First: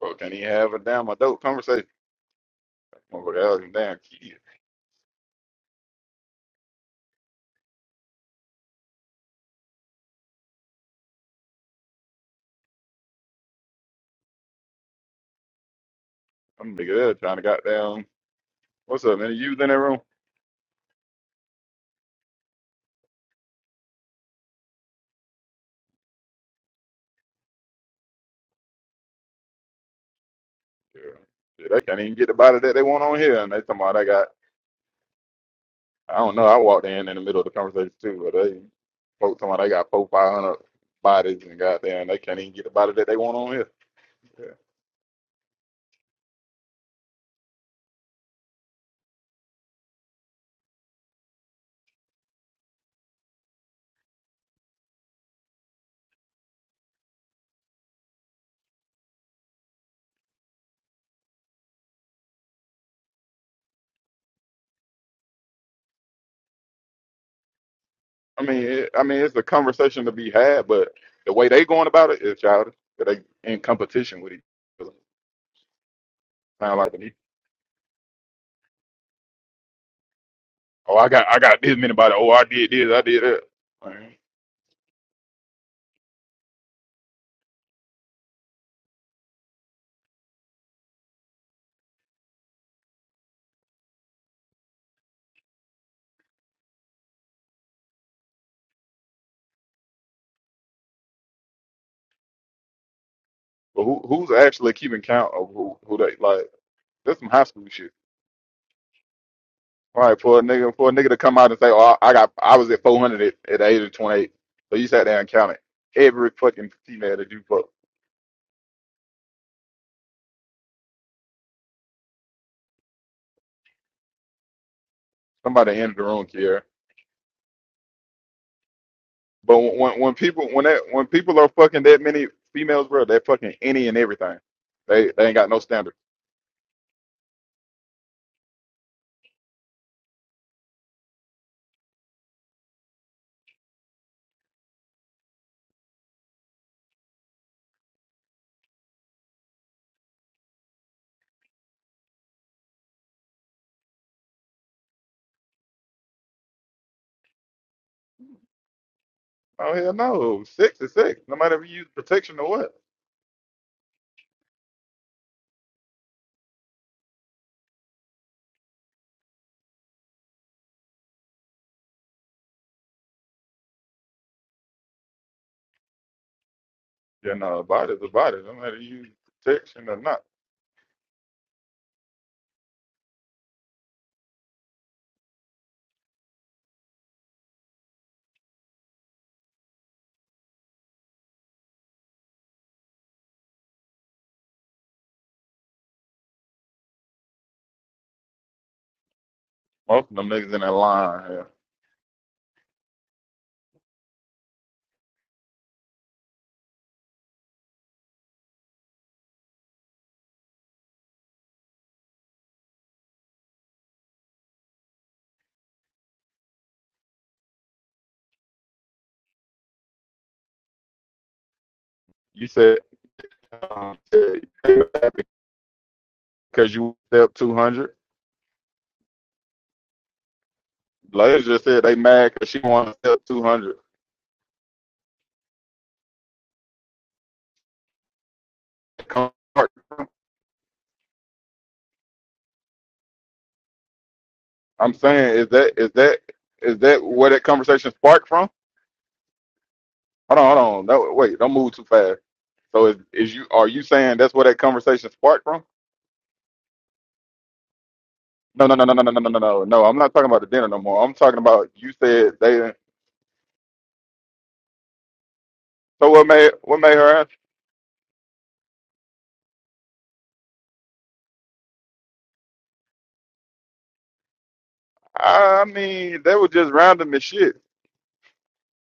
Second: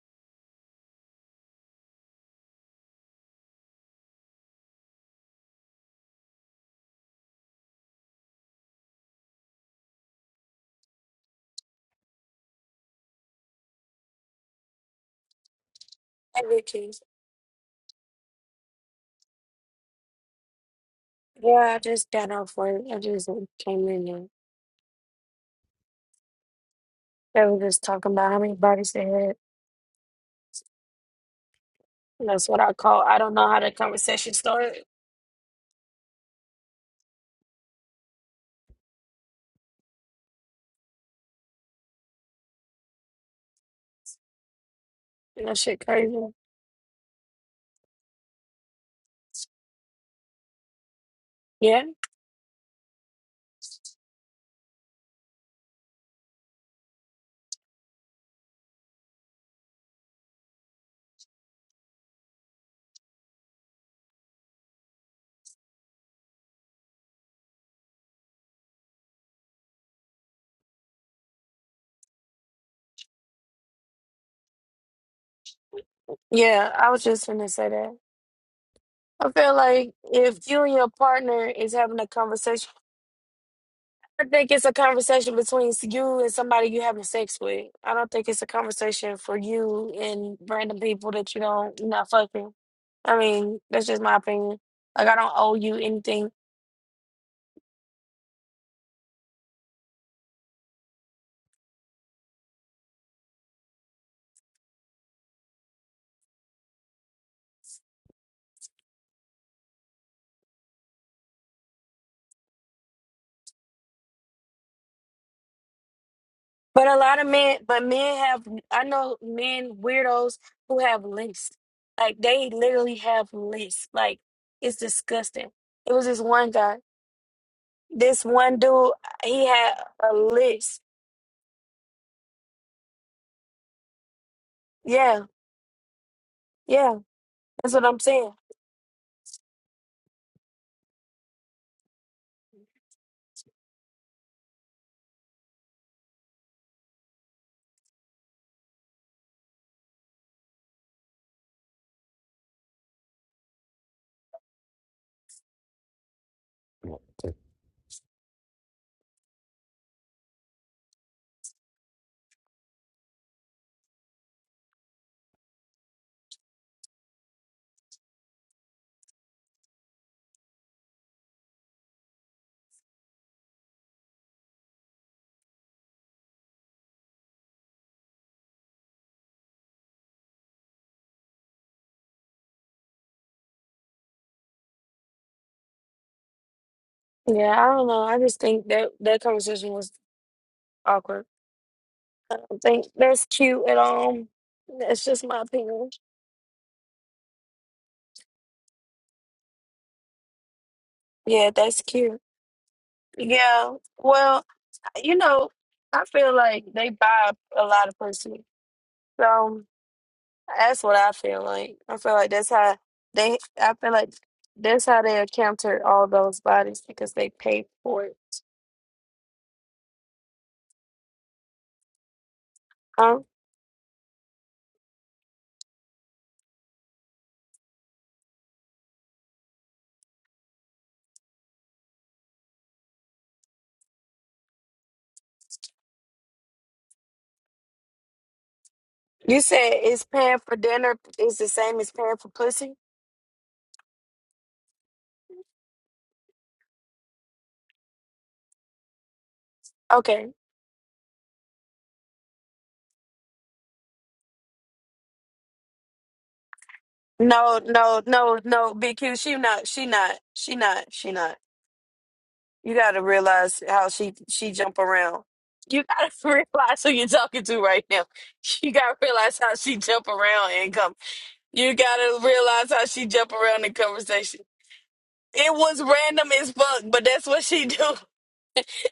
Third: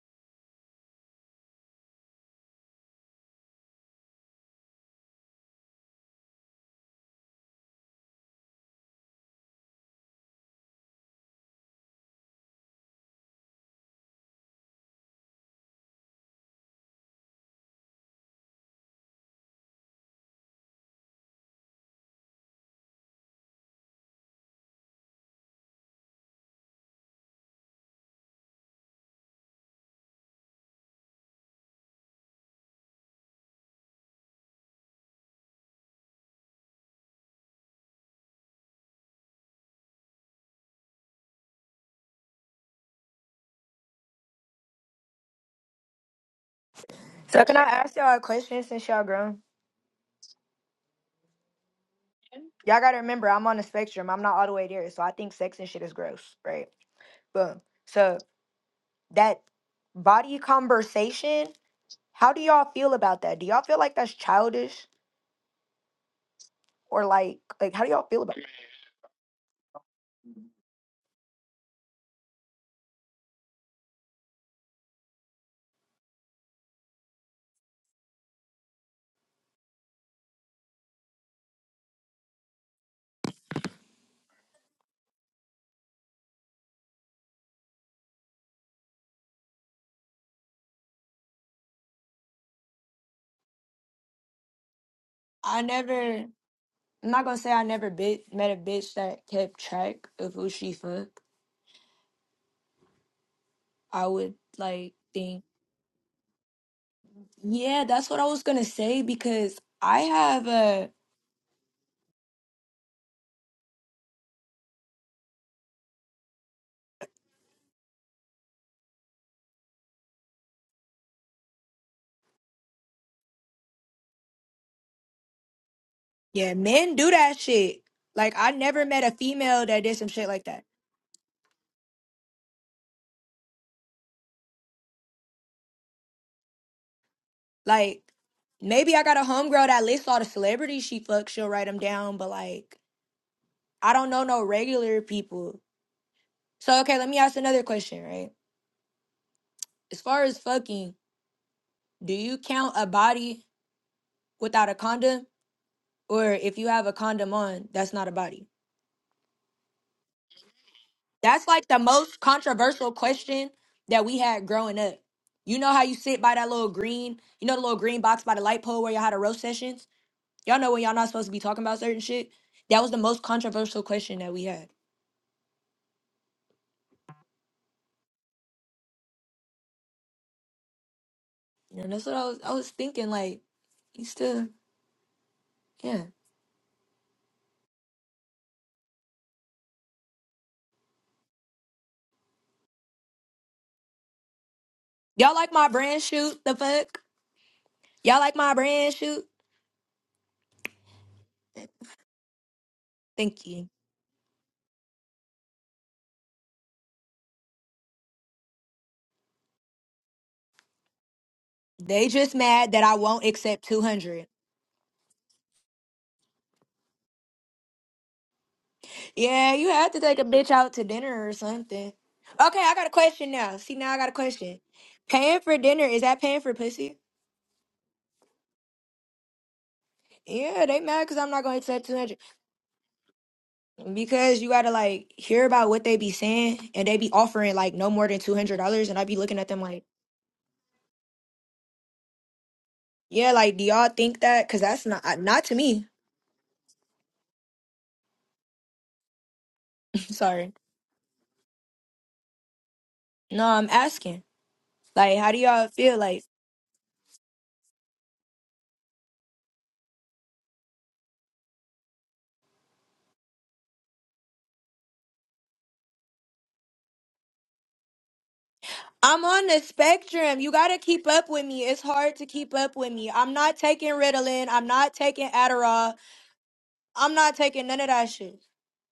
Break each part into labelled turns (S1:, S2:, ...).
S1: Bro, can't even have a damn adult conversation. Motherfucker, that was a damn kid. Some
S2: Everything.
S1: nigga there trying to goddamn. What's up, man? You in that room?
S2: Yeah, I just got off work. I just came in and they were just talking about how many bodies they had.
S1: Yeah. yeah. They can't even get the
S2: That's
S1: body
S2: what I
S1: that they
S2: call.
S1: want on
S2: I don't
S1: here.
S2: know
S1: And
S2: how
S1: they
S2: the
S1: talking about they got,
S2: conversation started.
S1: I don't know, I walked in in the middle of the conversation too, but they folks talking about they got four, 500 bodies and goddamn, they can't even get the body that they want on here. Yeah.
S2: that shit crazy.
S3: So can I ask y'all a question since y'all grown?
S2: Yeah,
S3: Y'all gotta remember I'm on the spectrum. I'm not all the way there. So I think sex and shit is gross, right? Boom. So that body conversation, how do y'all feel about that? Do y'all feel like that's childish? Or like like how do y'all feel about
S1: I
S3: it?
S1: mean, it, I mean, it's a conversation to be had, but the way they going about it is childish. They in competition with each other.
S2: yeah.
S1: Sound
S2: I
S1: like to
S2: was
S1: me.
S2: just gonna say that. I feel like if you and your
S1: Oh, I got, I
S2: partner
S1: got
S2: is
S1: this many
S2: having a
S1: bodies. Oh, I
S2: conversation,
S1: did this, I did that.
S2: I think it's a conversation between you and somebody you having sex with. I don't think it's a conversation for you and random people that you don't you're not fucking. I mean, that's just my opinion. Like I don't owe
S3: I
S2: you
S3: never
S2: anything
S3: I'm not gonna say I never bit, met a bitch that kept track of who she fucked.
S1: But who
S3: I
S1: who's
S3: would
S1: actually
S3: like
S1: keeping count
S3: think
S1: of who who they like? That's some high school
S3: Yeah,
S1: shit.
S3: that's what I was gonna say because I
S1: All right, for a
S3: have
S1: nigga
S3: a.
S1: for a nigga to come out and say, "Oh, I I got I was at 400 at, at the age of 28." so you sat there and counted every fucking
S2: But a
S1: female
S2: lot of
S1: that you
S2: men,
S1: fucked.
S2: but men have, I know men, weirdos who have lists. Like they literally have lists. Like it's disgusting.
S1: Somebody
S2: It
S1: entered the
S2: was this
S1: room,
S2: one
S3: Yeah,
S1: Kiera.
S2: guy,
S3: men do that shit.
S2: this
S3: Like I
S2: one
S3: never
S2: dude,
S3: met a
S2: he
S1: But
S3: female
S2: had
S1: when
S3: that did
S1: when
S3: some
S2: a
S1: when
S3: shit like
S1: people when
S3: that.
S1: that
S2: list.
S1: when people are fucking that many females, bro, they're fucking any and everything. They
S2: Yeah,
S1: they ain't got no standard.
S2: yeah, that's what I'm
S3: Like
S2: saying.
S3: maybe I got a homegirl that lists all the celebrities she fucks. She'll write them down, but like I don't know no regular people. So okay, let me ask another question, right? As far as fucking, do you count a body without a condom, or if you have a condom on, that's not a body?
S1: Oh hell no, six is six. No
S3: That's
S1: matter
S3: like
S1: if you
S3: the
S1: use
S3: most
S1: protection or what.
S3: controversial question that we had growing up. You know how you sit by that little green, you know the little green box by the light pole where you had the roast sessions? Y'all know when y'all not supposed to be talking about certain shit. That was the most controversial question that we had.
S1: Yeah, no, a body's a body. No matter if you use protection or not.
S3: And that's what I was I was thinking, like, you still yeah.
S2: Yeah, I don't know. I just think that that conversation was awkward. I think that's cute at all. That's just
S3: Y'all
S2: my
S3: like my
S2: opinion.
S3: brand shoot, the fuck? Y'all like my brand shoot?
S1: Most of them niggas in that line. Yeah.
S2: Yeah, that's cute.
S3: Thank you.
S2: Yeah, well, you know, I feel like they buy a lot of pussy. So that's what I feel like. I
S3: They
S2: feel like
S3: just
S2: that's
S3: mad
S2: how
S3: that I won't
S2: they.
S3: accept
S2: I
S3: two
S2: feel like
S3: hundred.
S2: that's how they encountered all those bodies because they paid for it.
S3: Yeah, you have to take a bitch out to dinner or something.
S1: You
S3: Okay, I
S1: said.
S3: got a
S2: Huh?
S3: question now. See now I
S1: um,
S3: got a
S1: said,
S3: question.
S1: "You mad
S3: Paying for dinner, is that paying for
S1: because you
S3: pussy?
S1: step 200.
S3: Yeah, they mad because I'm not
S1: Ladies
S3: gonna
S1: just said
S3: accept
S1: they
S3: 200.
S1: mad because she want to step 200.
S3: Because you gotta like hear about what they be saying and they be offering like no more than two hundred dollars and I be looking
S2: You
S3: at them
S2: said
S3: like,
S2: it's paying for dinner is the same as paying for pussy.
S3: yeah, like do y'all think that? Cause that's
S1: I'm
S3: not uh,
S1: saying,
S3: not
S1: is
S3: to
S1: that
S3: me.
S1: is that is that where that conversation sparked from?
S2: Okay.
S1: Hold
S3: Sorry.
S1: on, hold on. No, wait, don't move too fast. So is, is you
S3: No,
S1: are
S3: I'm
S1: you saying
S3: asking.
S1: that's where that conversation
S3: Like, how do
S1: sparked from?
S3: y'all feel? Like,
S2: No, no, no,
S1: No,
S2: no.
S1: no, no, no, no,
S2: BQ,
S1: no, no,
S2: she
S1: no, no. No,
S2: not.
S1: No,
S2: She
S1: I'm not
S2: not.
S1: talking about the
S2: She
S1: dinner no
S2: not.
S1: more.
S2: She
S1: I'm
S2: not.
S1: talking about you said they.
S2: You gotta realize how she she jump around. You
S1: So
S2: gotta
S1: what made what
S2: realize who
S1: made
S2: you're
S1: her? ask?
S2: talking to right now. You gotta
S3: I'm
S2: realize
S3: on
S2: how
S3: the
S2: she jump
S3: spectrum. You
S2: around and
S3: gotta
S2: come.
S3: keep up with me.
S2: You
S3: It's hard
S2: gotta
S3: to keep
S2: realize
S3: up
S2: how
S3: with
S2: she
S3: me.
S2: jump
S3: I'm not
S2: around in
S3: taking
S2: conversation.
S3: Ritalin. I'm not taking
S2: It
S1: I
S2: was
S3: Adderall.
S1: mean,
S2: random
S1: they were
S2: as
S1: just
S2: fuck, but
S1: random
S3: I'm
S1: as
S2: that's
S3: not
S2: what
S1: shit.
S3: taking
S2: she do.
S3: none of that shit.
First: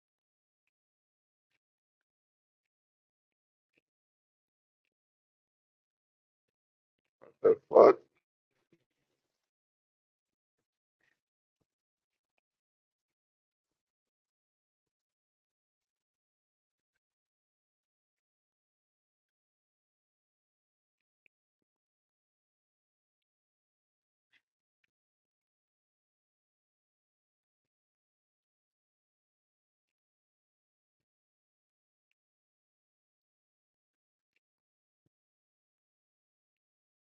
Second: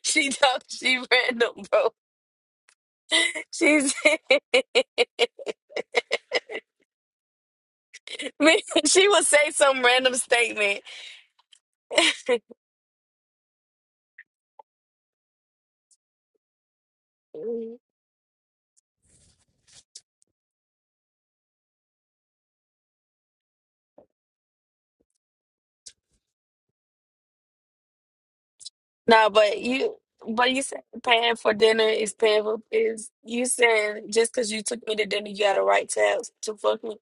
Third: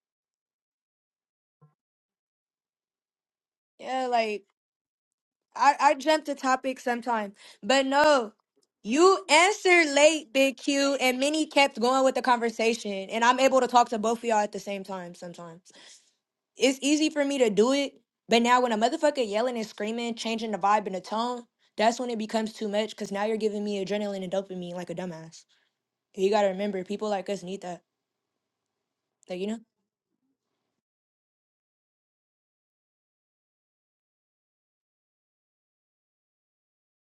S2: She talk, she random, bro. She's
S3: Yeah, like. I, I jumped the topic sometime.
S1: The
S3: But
S1: fuck?
S3: no,
S2: Man, she
S3: you
S2: would say some
S3: answered
S2: random
S3: late, Big
S2: statement.
S3: Q, and Minnie kept going with the conversation. And I'm able to talk to both of y'all at the same time sometimes. It's easy for me to do
S2: No,
S3: it. But now when a motherfucker yelling and screaming, changing the vibe and the tone, that's when it becomes too much because now you're giving me adrenaline and dopamine like a dumbass. You gotta remember, people like us need that. Like, you know?
S2: but you, but you said paying for dinner is paying for is you saying just because you took me to dinner, you got a right to have, to fuck me.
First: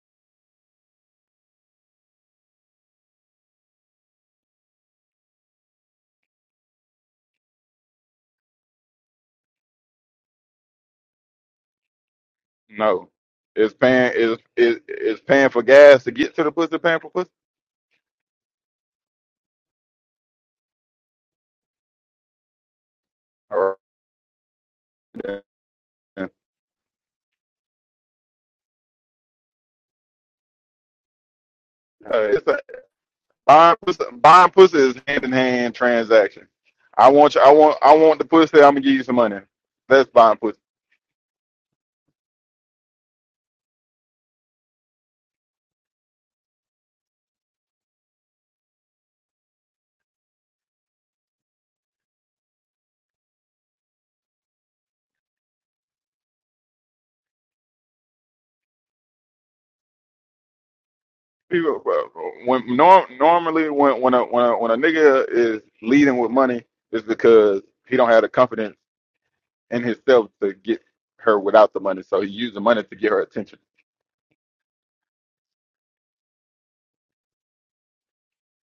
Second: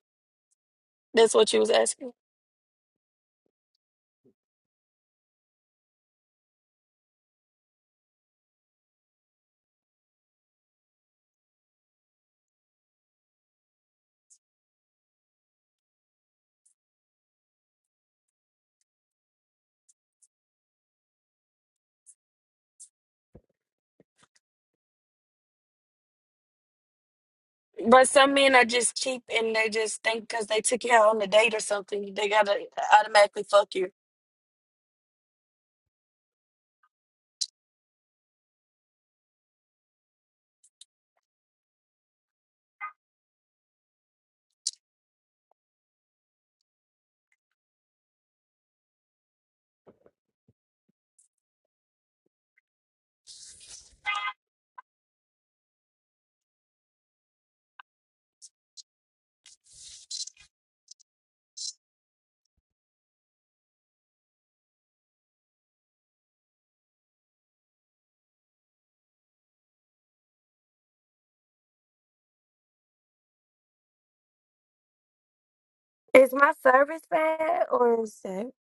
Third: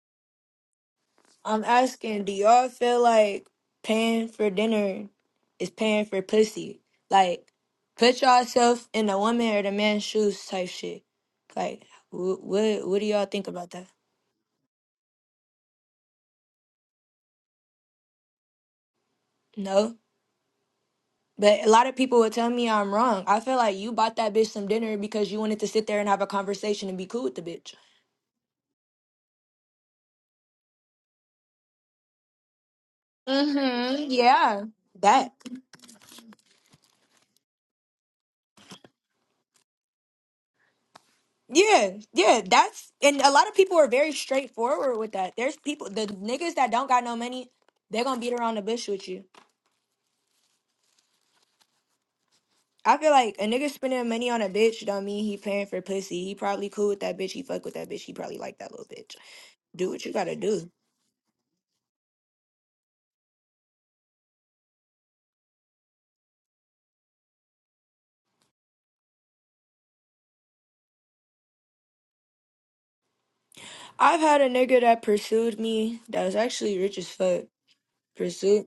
S2: That's what you
S3: I'm
S2: was asking.
S3: asking, do y'all feel like paying for dinner is paying for pussy? Like, put yourself in the woman or the man's shoes type shit. Like, wh- what what do
S1: No.
S3: y'all think about
S1: It's
S3: that?
S1: paying is is is paying for gas to get to the pussy paying for pussy?
S3: No, but a lot of people would tell me I'm wrong. I feel
S1: All
S3: like you bought that bitch some dinner because you
S1: right,
S3: wanted to sit there and have a
S1: then.
S3: conversation and be cool with the bitch.
S2: But some men are just cheap and they just think because they took you out on a date or something,
S1: Uh,
S2: they
S1: it's
S2: gotta
S1: a
S2: automatically fuck
S1: buying
S2: you.
S1: pussy,
S3: Mm-hmm.
S1: buying
S3: Yeah,
S1: pussy is hand in
S3: that.
S1: hand transaction. I want you, I want I want the pussy. I'm gonna give you some money. That's buying pussy.
S3: Yeah, yeah, that's and a lot of people are very straightforward with that. There's people, the niggas that don't got no money, they're gonna beat around the bush with you. I feel like a nigga spending money on a bitch don't mean he paying for pussy. He probably cool with that bitch. He fuck with that bitch. He probably like that little bitch. Do what you gotta do.
S1: People uh, when norm, normally when when a when a, when a nigga is leading with money, it's because he don't have the confidence in himself to get her without the money. So he used the money to get her attention.
S3: I've had a nigga that pursued me that
S2: Is
S3: was
S2: my
S3: actually rich
S2: service
S3: as fuck.
S2: bad or is it
S3: Pursued?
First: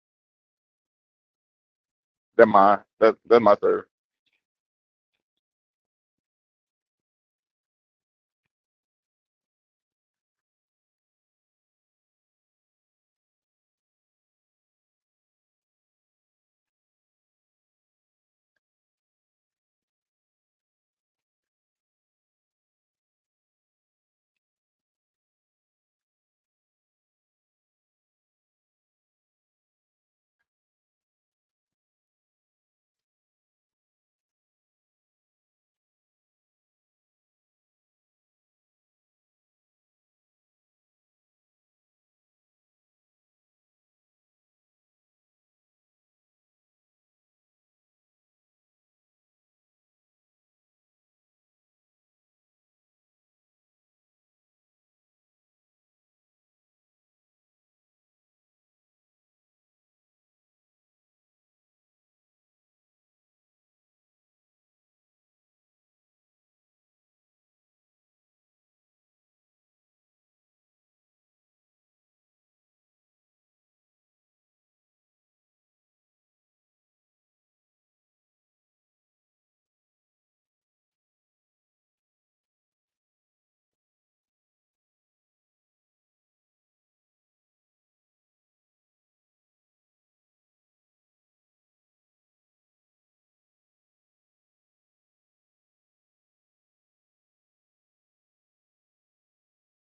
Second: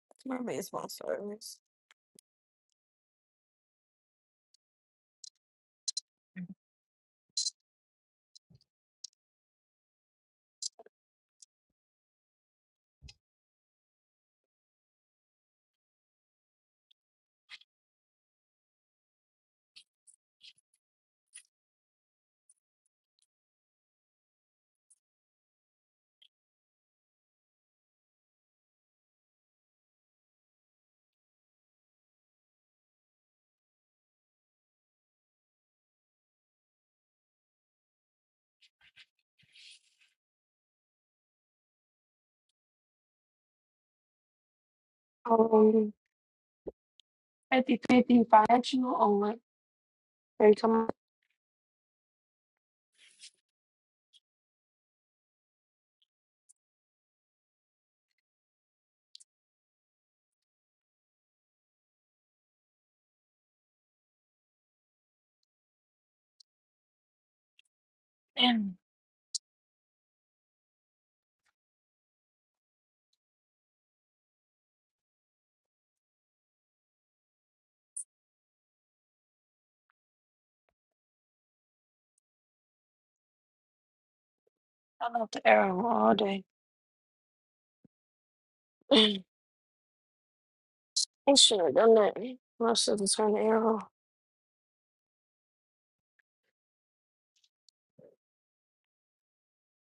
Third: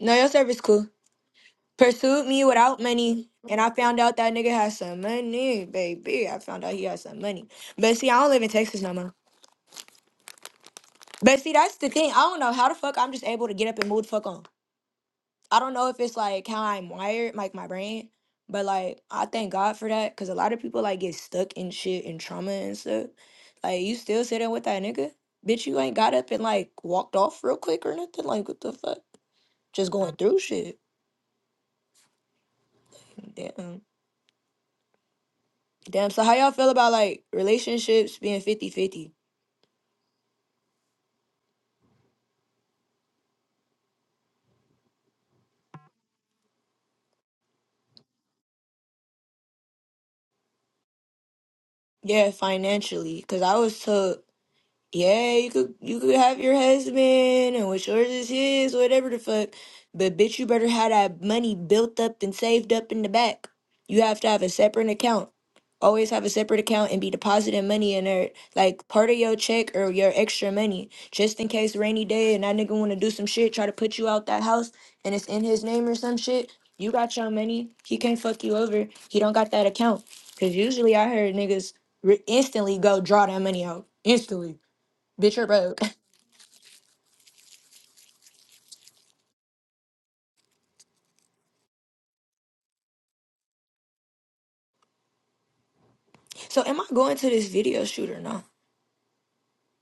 S3: No, your
S2: maybe
S3: service
S2: it's my
S3: cool.
S2: service?
S3: Pursued me
S1: That my
S3: without
S1: that
S3: money,
S1: that's my
S3: and I
S1: serve.
S3: found out that nigga had some money, baby. I found out he had some money. But see, I don't live in Texas no more. But see, that's the thing. I don't know how the fuck I'm just able to get up and move the fuck on. I don't know if it's like how I'm wired, like my brain, but like I thank God for that because a lot of people like get stuck in shit and trauma and stuff. Like you still sitting with that nigga, bitch. You ain't got up and like walked off real quick or nothing. Like what the fuck? Just going through shit. Damn. Damn. So how y'all feel about like relationships being fifty-fifty?
S2: Um, fifty fifty financial or what? They come up
S3: Yeah, financially. Cause I was took Yeah, you could you could have your husband and what's yours is his, whatever the fuck. But bitch, you better have that money built up and saved up in the back. You have to have a separate account. Always have a separate account and be depositing money in there,
S2: and
S3: like part of your check or your extra money, just in case rainy day and that nigga want to do some shit, try to put you out that house, and it's in his name or some shit. You got your money. He can't fuck you over. He don't got that account. Cause usually I heard niggas re- instantly go draw that money out instantly.
S2: I left
S3: Bitch, you're
S2: the
S3: broke.
S2: arrow all day. I should have done that. I should have turned the arrow.
S3: So am I going to this video shoot or no?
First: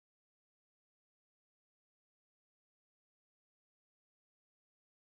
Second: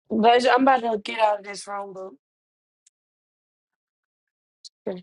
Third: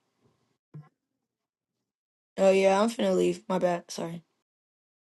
S2: But I'm about to get out of this room,
S3: Oh yeah, I'm finna leave. My bad. Sorry.
S2: boo.